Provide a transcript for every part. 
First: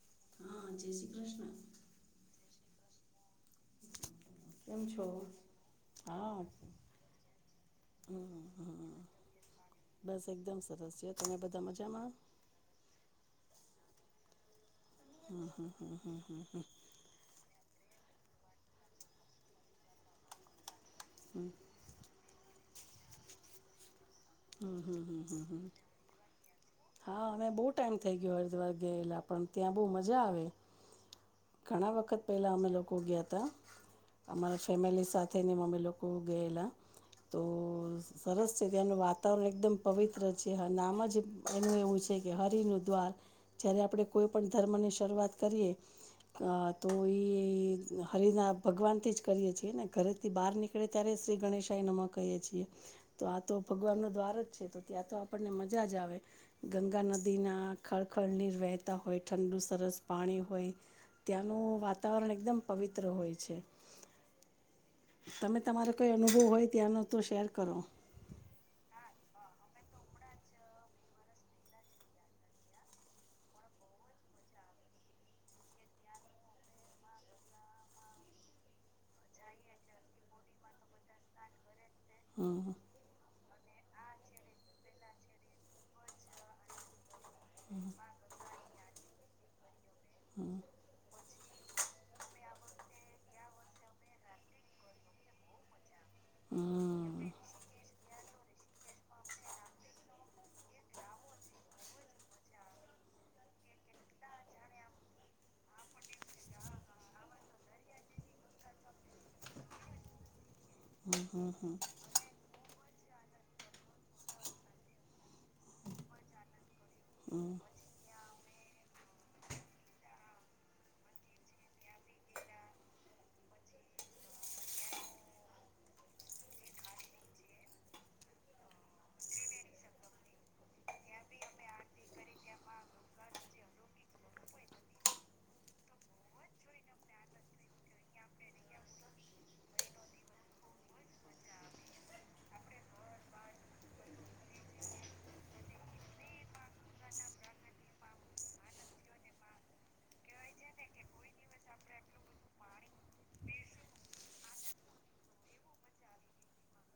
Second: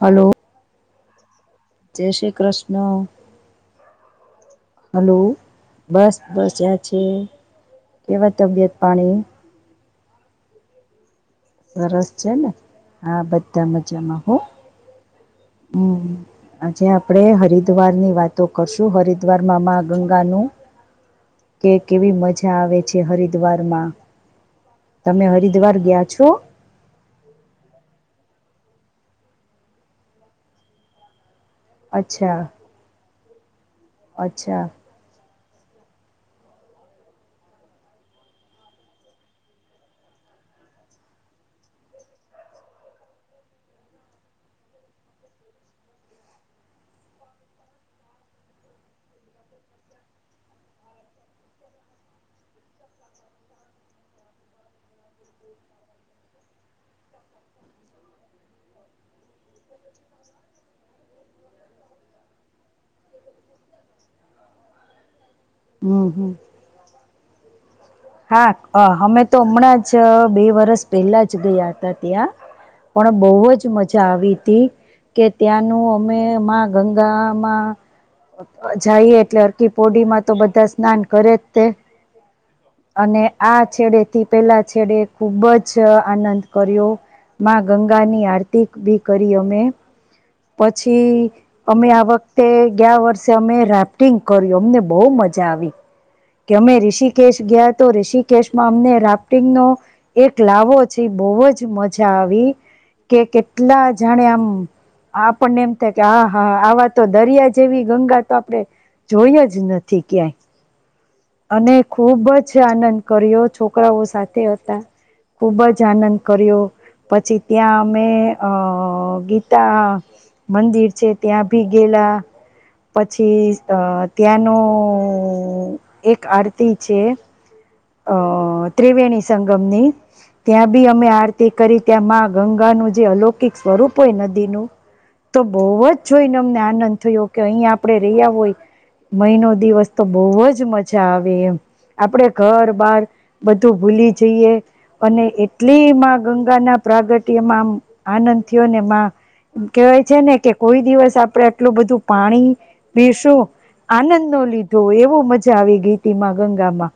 Hello હા જય શ્રી કૃષ્ણ. જય શ્રી કૃષ્ણ હમ્મ કેમ છો? હલો બસ હા બસ આયા છે કેવા તબિયત પાણી બસ એકદમ સરસ તમે બધા સરસ મજામાં છે ને હા બધા મ જા માં હો હમ્મ આજે આપડે હરિદ્વાર ની વાત તો કરશું હરિદ્વારમાં મા ગંગાનું કે કેવી મજા આવે છે હરિદ્વારમાં હ હ હ તમે હ હરિદ્વાર હ ગયા છો હા અવે બો ટાઈમ થઇ ગયો દ્વાર ગયેલા પણ ત્યાં બો મજા આવી ઘણા વખત અચ્છા પેલા અમે લોકો ગયા તા તો અચ્છા અમારા ફેમિલી સાથે થઈને અમે લોકો ગયેલા તો સરસ છે ત્યાંની વાત વાતાવરણ એકદમ પવિત્ર છે નામ જ એનું એવું છે કે હરિનું દ્વાર જય્યારે આપણે કોઈ પણ ધર્મની શરૂઆત કરીએ તો એ હરિના ભગવાનથી જ કરીએ છીએ ને ઘરેથી બહાર નીકળે ત્યારે શ્રી ગણેશાઈ નમાં કહીએ છીએ તો આ તો ભગવાનનો દ્વાર છે તો ત્યાં તો આપણને મજા જ આવે ગંગા નદી ના ખળખળનીર વહેતા હોય ઠંડુ સરસ પાણી હોય ત્યાંનું વાતાવરણ એકદમ પવિત્ર હોય છે તમે તમારે હમ કોઈ હમ અનુભવ હોય ત્યાંનો તો શેર કરો હા અમે તો હમણાં જ બે વરસ પહેલા જ ગયા હતા ત્યાં પણ બહુ જ મજા આવી હતી કે ત્યાંનું અમે ગંગામાં જઈએ એટલે અરકી પોડીમાં તો બધા સ્નાન કરે જ તે હમ અને આ છેડેથી પેલા છેડે ખુબ જ આનંદ કર્યો માં ગંગા ની આરતી બી કરી અમે હમ પછી [unintelligible] અમે આ વખતે ગયા વર્ષે અમે રાફ્ટિંગ કર્યું અમને બહુ મજા આવી કે અમે હમ ઋષિકેશ ગયા તો ઋષિક કેશમાં અમને રાફ્ટિંગ નો એક લાવો છે બહુ જ મજા આવી કે કેટલા જાણે આમ આપણને એમ થાય કે હા હા આવા તો દરિયા જેવી ગંગા તો આપડણે જોય જ નથી ક્યાંય હમ અને હમ ખુબ જ છે આનંદ કર્યો છોકરાઓ સાથે હતા ખૂબ જ આનંદ કર્યો પછી હમ ત્યાં અમે અ ગીતા મંદિર છે ત્યાં ભી ગેલા પછી અ ત્યાંનો એક આરતી છે અ ત્રિવેણી સંગમની ત્યાં બી અમે આરતી કરી ત્યાં માં ગંગાનું જે અલૌકિક સ્વરૂપ હોય નદીનું તો બહુ જ જોઈને અમને આનંદ થયો કે અહીં આપડણે ર્યા હોય મહિનો દિવસ તો બહુ જ મજા આવે એમ આપણે ઘર બાર બધું ભૂલી જઈએ અને એટલી મા ગંગા ના પ્રાગટ્યમાં આમ આનંદ થયો ને કહેવાય છે ને કે કોઈ દિવસ આપણેે આટલું બધું પાણી પીશું આનંદ ન લીધો એવું મજા આવી ગઈ હતી માં ગંગામાં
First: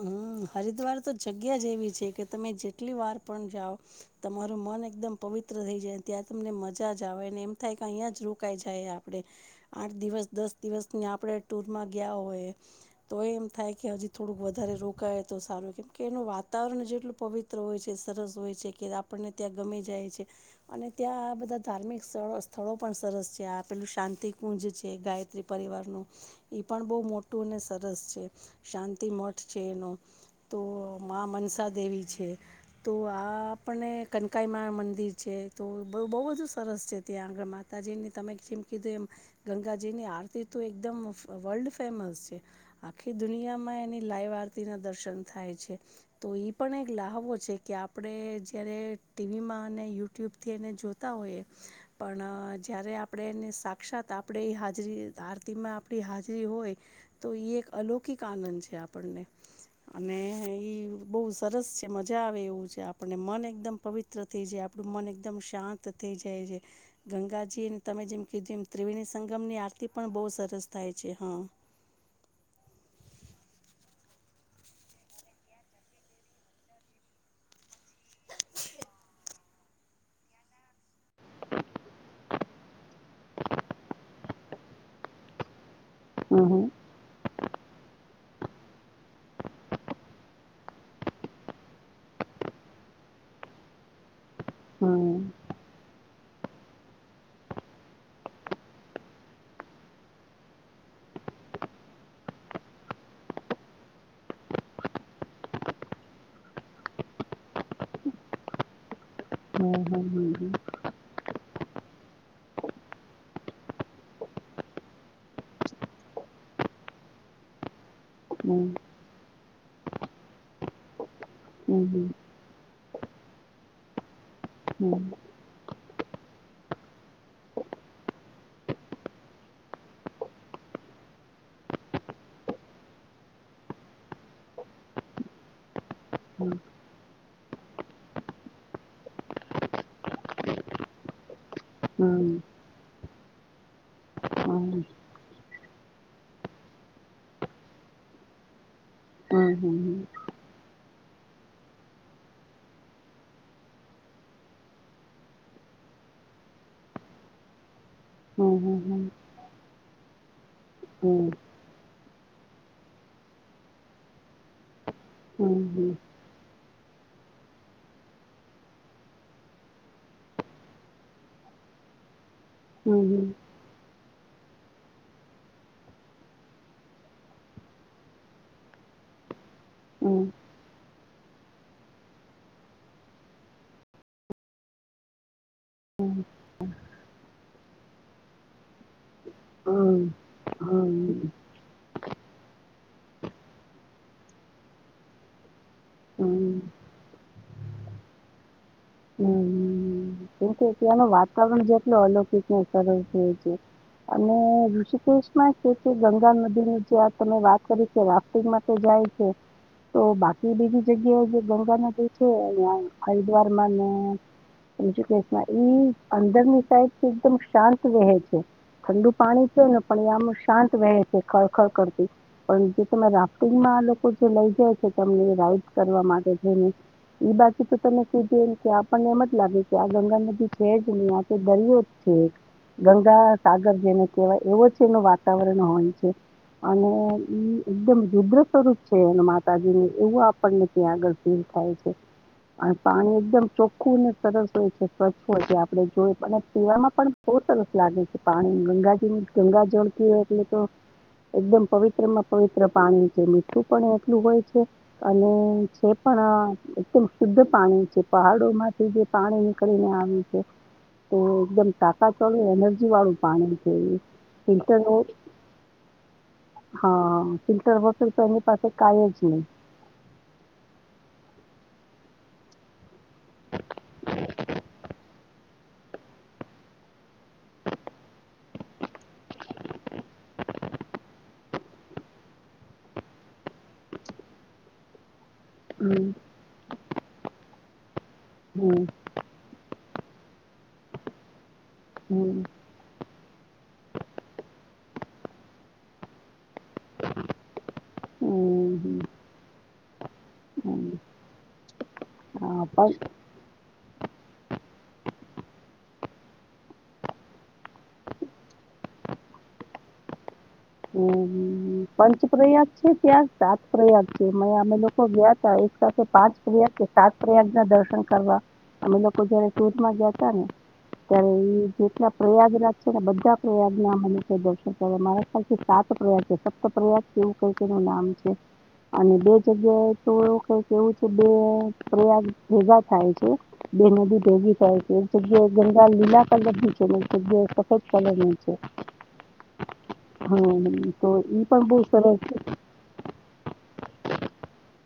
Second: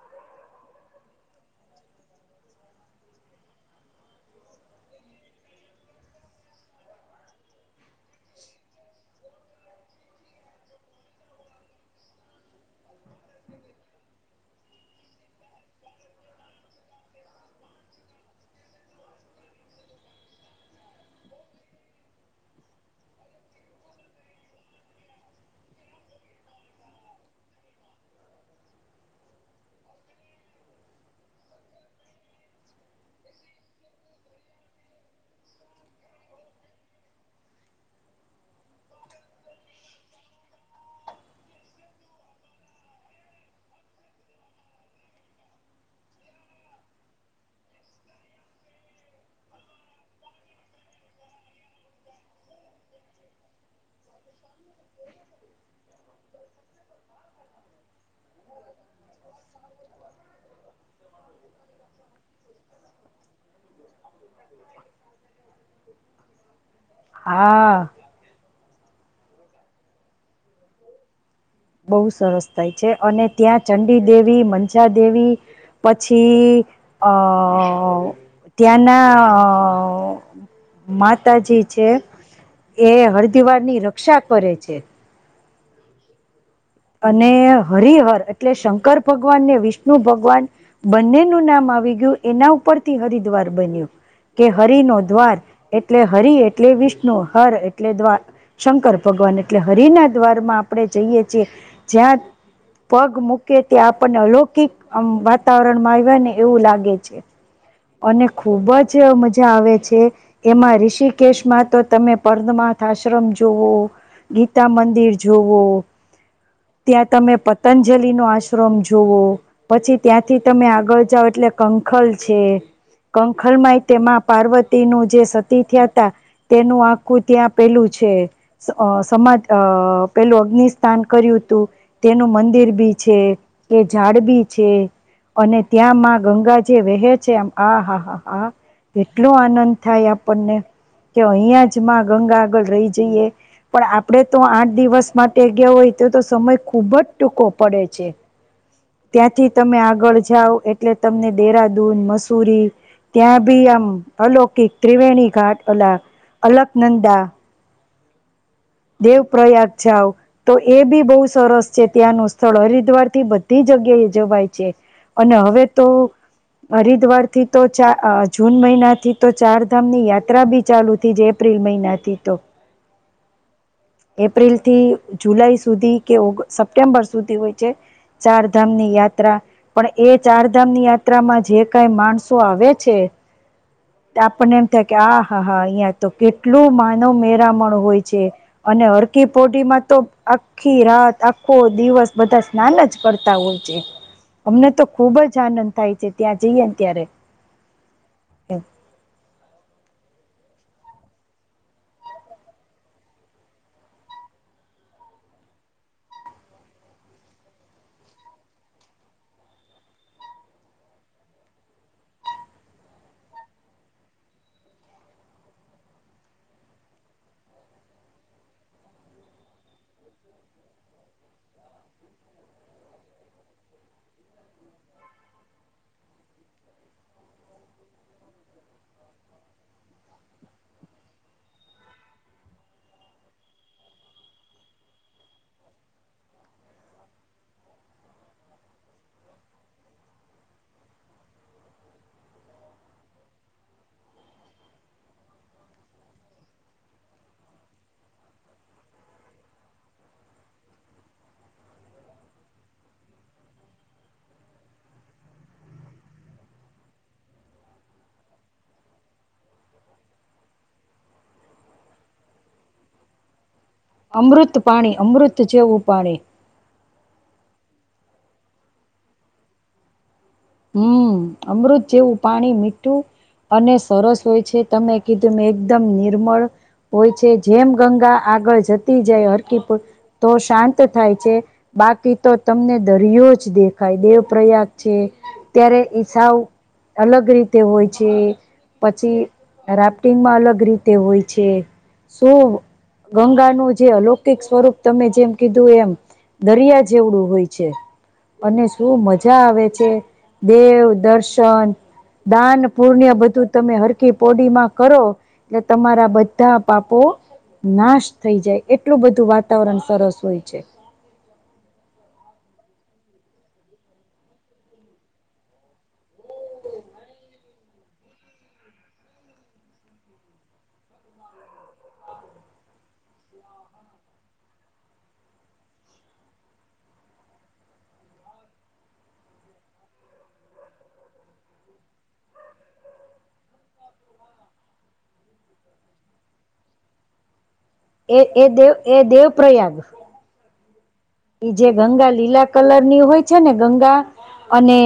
હમ હરિદ્વાર તો જગ્યા જ એવી છે કે તમે જેટલી વાર પણ જાઓ તમારું મન એકદમ પવિત્ર થઈ જાય ત્યાં તમને મજા જ આવે એમ થાય કે અહીં જ રોકાઈ જાય આપડે આઠ દિવસ દસ દિવસ આપડે ટુરમાં ગયા હોય તો એમ થાય કે હજી થોડુંક વધારે રોકાય તો સારું કેમ કે એનું વાતાવરણ જેટલું પવિત્ર હોય છે સરસ હોય છે કે આપણને ત્યાં ગમી જાય છે અને ત્યાં આ બધા ધાર્મિક સ્થ સ્થળો પણ સરસ છે આ પેલું શાંતિકુંજ છે ગાયત્રી પરિવારનું એ પણ બહુ મોટું અને સરસ છે શાંતિ મો છેનો તો મા મનસા દેવી છે તો આ આપણને કંકાઈમા મંદિર છે તો બ બહુ બધું સરસ છે ત્યાં આગળ માતાજીની તમે જેમ કીધું એમ ગંગાજીની આરતી તો એકદમ વર્લ્ડ ફેમસ છે આખી દુનિયામાં એની લાઈવ આરતીના દર્શન થાય છે તો એ પણ એક લ્હાવો છે કે આપણે જ્યારે ટીવીમાં અને યુટ્યુબથી એને જોતા હોઈએ પણ જ્યારે આપણે એને સાક્ષાત આપણે એ હાજરી આરતીમાં આપણી હાજરી હોય તો એ એક અલૌકિક આનંદ છે આપણે આપને અને ઈ બહુ સરસ છે મજા આવે એવું છે આપણને મન એકદમ પવિત્ર થઈ જાય આપણું મન એકદમ શાંત થઈ જાય છે હા ગંગાજીને તમે જેમ કીધું એમ ત્રિવેણી સંગમ ની આરતી પણ બહુ સરસ થાય છે હા બહુ સરસ થાય છે અને ત્યાં ચંડીદેવી મંજા દેવી પછી અ ત્યાંના અ માતાજી છે એ હરદવાર ની ર રક્ષા કરે છે હ હ અને હરિહર એટલે શંકર ભગવાન ને વિષ્ણુ ભગવાન બંનેનું નામ આવી ગયું એના ઉપરથી હરિદ્વાર બન્યું કે હરિ નો કેમકે દ્વાર એટલે હરિ એટલે વિષ્ણુ હર એટલે દ્વાર શંકર ભગવાન એટલે હરિ ના દ્વાર માં આપણે જઈએ છીએ જ્યાં પગ મૂકે ત્યાં આપણને અલૌકિક વાતાવરણમાં આવ ને એવું લાગે છે અને ખુબ જ મજા ત્યાંનું આવે છે એમાં રિષિક કેશ માં તો તમે પર્મમાથ આશ્રમ જવો ગીતા કમંદિર જવો ત્યાં તમે પતંજ. જલી નો આશ્રમ જોવો. પછી ત્યાંથી તમે આગળ જાઓ એટલે કંખલ છે કંખલ ય તેમાં પાર્વતી નું જે સતી થયા તેનું આખું ત્યાં પેલું છે, સમાજ અ પેલું અગ્નિસ્થાન કર્યું હતું, તેનું મંદિર બી છે, એ ઝાડ બી છે, અને ત્યાંમાં ગંગા જે વહે છે હા હા હા હા એટલો આનંદ થાય આપણને, કે અહિયાં જ માં ગંગા આગળ રહી જઈએ, પણ આપ આપડે તો આઠ દિવસ માટે ગ હોય તો તો સમય ખુબ જ ટૂંકો પડે છે. ત્યાંથી તમે આગળ જાઓ એટલે તમને ડેરાદૂ મસ સુરી, ત્યાં ભી આમ અલૌકિક ત્રિવેણી ઘાટ, અલ અલકનંદા. દેવ પ્રયાગ જાવ. તો એ બી બહુ સરસ છે ત્યાં નુ. સળહરિદ્વાર થી બધી જગ્યા જવવાય છે. અને હવે તો હરિદ્વાર થી તો ચાર જૂન મહિના થી તો ચારધામ ની યાત્રા બી ચાલુ થી જ એપ્રિલ મહિના થી તો. હમ હમ. એપ્રિલ થી જુલાઈ સુધી કે ઓગ સપ્ટેમ્બર સુધી હોય છે, ચારધામની યાત્રા, પણ એ ચારધામ ની યાત્રામાં જે કઈ માણસો આવે છે, આપણને એમ થાય કે આ હા હા અહિયાં તો કેટલું માનવ મેરા હોય છે. અને હ કે પોડીમાં તો આખી રાત આખો દિવસ બધા સ્નાન જ કરતા હોય છે, અમને તો ખુબ જ આનંદ થાય છે ત્યાં જઈએ ત્યારે. હમ. હ કેમકે ત્યાંનું વાતાવરણ જેટલું અલૌકિકને સરળ થ છે, અને ઋષિકેશમાં છે કે ગંગા નદી ની જં તમે વાત કરી છે રાફ્ટિંગ માટે જાય છે, તો બાકી બીધી જગ્યાએ જે ગંગા નદી છે અ હરિદ્વાર અંદરની સાઈડ એકમ શાંત વહે છે, ઠંડુ પાણી છે ને પણ એ આમ શાંત વહે છે ખળખળ કરતી, પણ જે તમે રાફ્ટિંગમાં લોકો જે લઈ જાય છે તને રાઈડ કરવા માટે જઈને, બાજુ તો તમે આપણને એમ જ લાગે કે આ ગંગા નદી છે જ નહી આ તે દરિયો જ છે, ગંગા સાગર જેને કહેવાય એવો છે એનું વાતાવરણ હોય છે, અને એકદમ રુદ્ર સ્વરૂપ છે એ માતાજીને એવું આપણને ત્યાં આગળ ફીલ થાય છે. પાણી એકદમ ચોખ્ખું અને સરસ હોય છે સ્વચ્છ હોય છે આપણે જો અને પીવામાં પણ બહુ સરસ લાગે છે પાણી ગંગાજી ગંગા જળકી હોય એટલે તો, એકદમ પવિત્ર માં પવિત્ર પાણી છે મીઠું પણ એટલું હોય છે, અને છે પણ એકદમ શુદ્ધ પાણી છે પહાડો માંથી જે પાણી નીકળીને આવ છે, તે એકદમ ટાકા ચોલું એનર્જી વાળું પાણી. છે એ અમૃત ફિલ્ટર પાણી અમૃત જેવું પાણી. હા ફિલ્ટર બસલ તની પાસે કઈ જ નહી. હમ અમૃત જેવું પાણી મીઠું અને સરસ હોય છે તમે કે તમે એકદમ નિર્મળ, હોય છે જેમ ગંગા આગળ જતી જાય હરકીપુર, તો શાંત થાય છે, બાકી તો તમને દરિયો જ દેખાય દેવ પ્રયાગ છે. અત્યારે હમ એઈસવ અલગ રીતે હોય. પછી હમ પછી રાફ્ટિંગમાં અલગ રીતે હોય છે. સો હમ ગંગાનુંું જે અલૌકિક સ્વરૂપ તમે જેમ કીધું એમ દરિયા જેવડું હોય છે અને હમ શું મજા આવે છે હમ દેવ હમ દર્શન હા દાન પણ પુણ્ય બધું તમે હર ી પોડીમાં કરો એટલે તમારા બધા પાપો નાશ થઈ જાય એટલું બધું વાતાવરણ સરસ હોય છે. હમ પંચ પ્રયાગ છે ત્યાં સાત પ્રયાગ છે અમે લોકો ગયા ત એક સાથે પાંચ પ્રયાગ કે સાત પ્રયાગ ના દર્શન કરવા અમે લોકો જયારે સુૂરમાં ગયા ત ને ત્યારે એ જેટલા પ્રયાગરાજ છે ને બધા પ્રયાગ ના મને દર્શન કરવા મારા સાત પ્રયાગ છે સપત પ્રયાગ એવું કઈક એનું નામ છે અને બે જગ્યાએ તો એવું કઈ એવું છે બે પ્રયાગ ભેગા થાય છે બે નદી ભેગી થાય છે એક જગ્યાએ ગંગા લીલા પર લી છે એક જગ્યાએ સફેદ કલર એ ની એ દેવ એ દેવ પ્ર્રયાગ હમ. એ જે ગંગા લીલા કલર ની હોય છે ને ગંગા અને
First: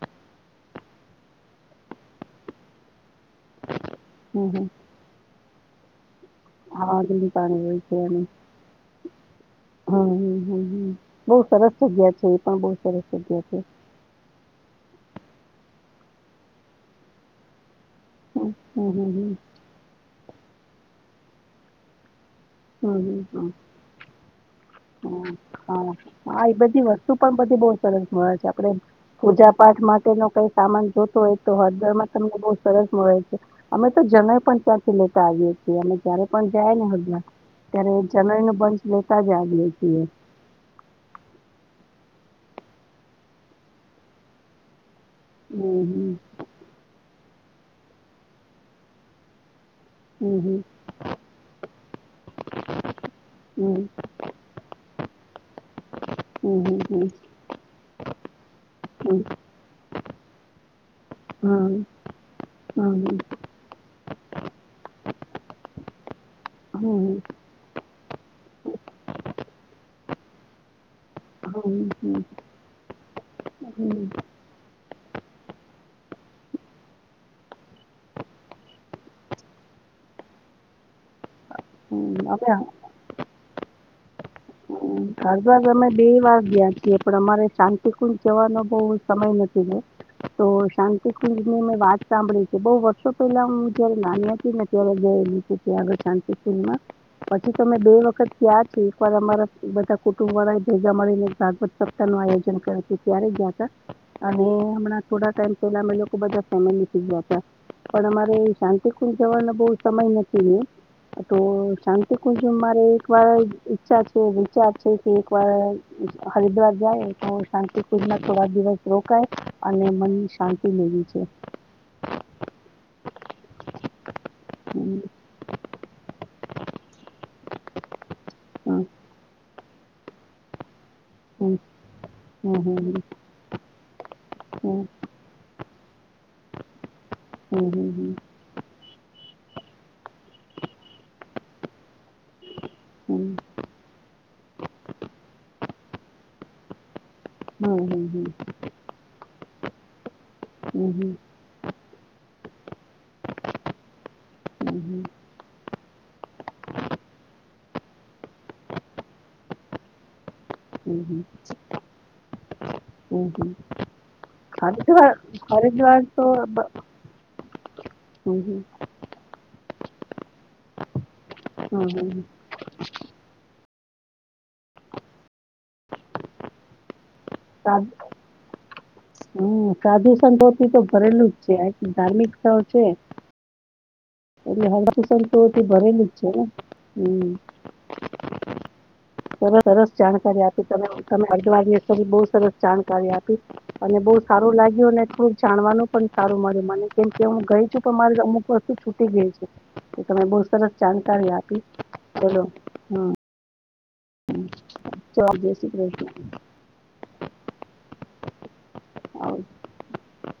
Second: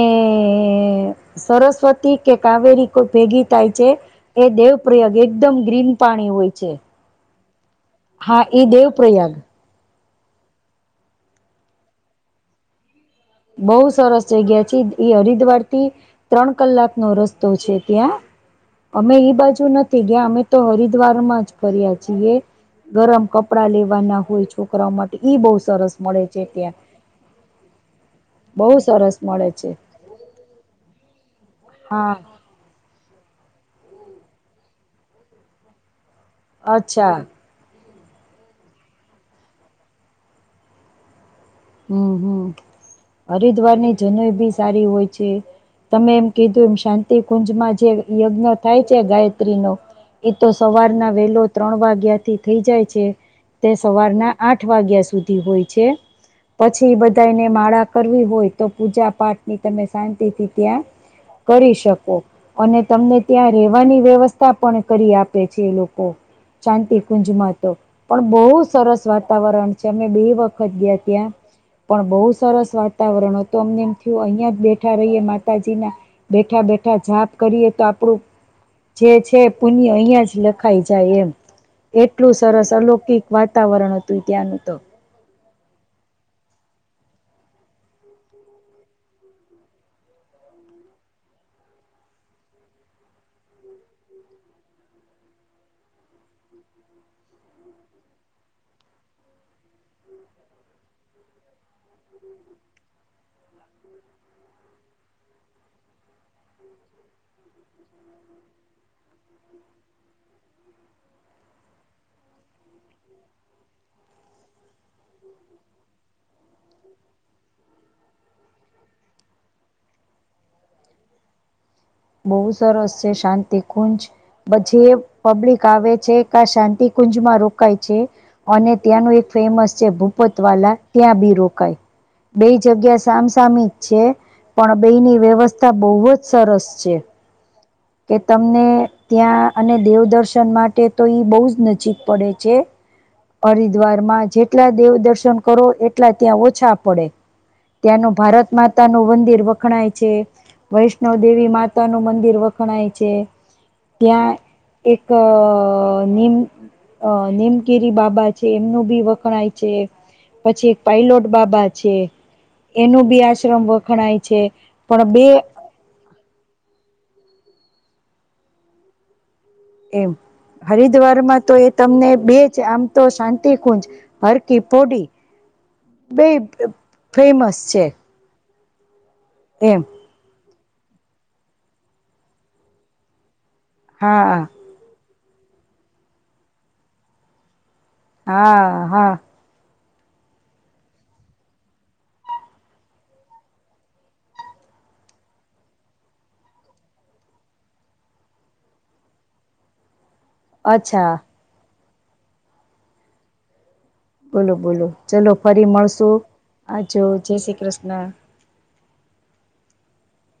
સરસ્વતી કે કાવેરી કોઈ ભેગી થાય છે એ હમ હમ દેવ પ્ર્રયગ એકદમ ગ્રીન પાણી વય છે. હાડનું પાણી છે અને હા એ દેવ પ્ર્રયાગ હમ હમ બઉુ સરસ જગ્યા છે એ પણ બહ સરસ જગ્યા છે બઉુ સરસ જગ્યા છે એ હ વાર થી ત્રણ કલાક નો રસ્તો છે. ત્યાં હમ હમ હમ અમે હમ એઈ બાજુ નથી ગયા અમે તો હરિદ્વાર માં જ ફર્યા છીએ. ગરમ કપડા લેવાના હોય છો. હ હા હા એ બધી વસ્તુ પણ પધી બહ સરસ હોય આપ બહુ સરસ મળે પૂજા છે પાઠ માટે ન કઈ સામાન જોતો હોય તો હદર માં હા તમને બહુ સરસ મળે છે અમે તો જણય પણ ત્યાંથી લેતા આવીએ છીએ અમે. ત્યારે પણ જાય ને હજ્ અચ્છા અત્યારે જનઈ ન બંશ લેતા જ આવીએ. [inaudible] હમ હમ હરિદ્વારની જનઈ બી સારી હોય. હમ તમે હમ એમ કીધું એમ શાંત. કુંજમાં જે યજ્ઞ થાય છે ગાયત્રી નો. એ તો હમ સવારના વેલો ત્રણ વાગ્યા થી થઈ જાય છે. તે હમ સવારના આઠ વાગ્યા સુધી. હોય છે. હમ હમ હમ પછી હમ બધાને માળા કરવી હોય તો પૂજા પાઠ ની તમે શાંતિથી ત્યાં કરી હમ શકો. હમ અને તમને હમ ત્યાં રહેેવાની વ્યવસ્થા પણ કરી આપે છે. એ લોકો હમ શાંતિ હમ કુંજમાં તો પણ બહુ સરસ વાતાવરણ છે. અમે બે વખત ગયા ત્યા. હમ હમ પણ બહુ હમ સરસ વાતાવરણ તો અમને એમ થયું હમ અહિયાં બેઠ. ઠા રહીએ માતાજીના બેઠા બેઠા જાપ કરીએ તો. આપણું જે છે પુણ્ય અહિયાં જ લખાઈ જાય એમ. એટલું અમે સરસ અલૌકિક વાતાવરણ હતું. તઈ તેનું. હમ ઘરબ. અમે બે વાર ગયા છીએ પણ અમારે શાંતિકુંજ જવાનો બહ સમય નથી. ગ તો શાંતિકુંજ ની મેં વાત સાંભળી છે. બહુ વર્ષો પહેલા હું જયારે નાની હતી ને ત્યારે ગયેલીીું આગળ શાંતિકુંલમાં પછીમે બે વખત ગયા છ. એક વાર અમારા. બધા કુટુંબ વાળા ભેગા મળીને ભાગવત સપ્તાહ નું આયોજન કર ત્યારે ગયા હતા. અને હમણાં થોડા ટાઈમ પેલા અમે લોકો બધા ફેમિલી થી ગયા પણ અમારે શાંતિકુંજ જવાનો બહ સમય નથી. તો શાંતિકુંજ મારે એક વાર ઈચ્છા. છે. કે એક વાર હરિદ્વાર જાય તો શાંતિ પૂજમાં થોડા દિવસ રોકાય અને મન. શાંતિ મેવી છે. બહુ સરસ છે. શાંત કુંજ હમ બછી પબ્લિક આવે છે કે શાંત કુંજમાં રોકાય છે. અને હમ ત્યાંનું એક ફેમસ. જે ભૂપોત વાલાા. ત્યાં બી હમ રોકાય. બે હમ જગ્યા સામસામી જ છે પણ બેની વ્યવસ્થા. ત બહુત. સરસ. હમ હમ કે તમને. ત્યાં અને દેવદર્શન માટે તો એ બહુ જ ન જીક પડે છે. હમ હમ હરિદ્વાર માં જેટલા દેવ દર્શન કરો એ. એટલા ત્યાં ઓછા પડે. હમ હમ હમ હમ હમ હમ હમ હમ ત્યાંનું હમ ભારત માતા નું મંદિર. ખણાય છે. વૈષ્ણવ દેવી માતા. મંદિર વખણાાય છે. ત્યાં એક. મ અ નીમકેરી બાબા છે. એમનું ભી વખણાય છે. પછી એક પાયલોટ બાબા છે.. એનું બી આશ્રમ વખણાય છે. પણ બે.. હમ્મ-હમ્મ. એમ, હરિદ્વારમાં તો એ હમ તમને હમ બે જ આમ તો શાં તિકુંજ, હરકી પોડી બેય ફેમસ છે. હમ્મ એમ સાધું સંતો ઈ તો ભરેલું જ છે. આ એક ધાર્મિક સ્થળો છે હા એટલે [unintelligible] તો તે ભરેલું જ છે ને, હમ્મ. હા. હા એવા સરસ જાણકારી આપી તમે તમે હરિદ્ધાર ગયા તમે બહું સરસ જાણકારી આપી, અને બહુ સારું લાગ્યું અને થોડુંક જાણવાનું પણ સારું મળ્યું મને, કેમકે હું ગઈ છું, પણ મારે અમુક વસ્તુ છૂટી ગઈ છે. તો તમે બહુ સરસ અચ્છા જાણકારી આપી. ચલો, હા. બોલો-બોલો, ચલો ફરી શ્રી મળશુ, કૃષ્ણ આજો જય શ્રી કૃષ્ણા. [inaudible]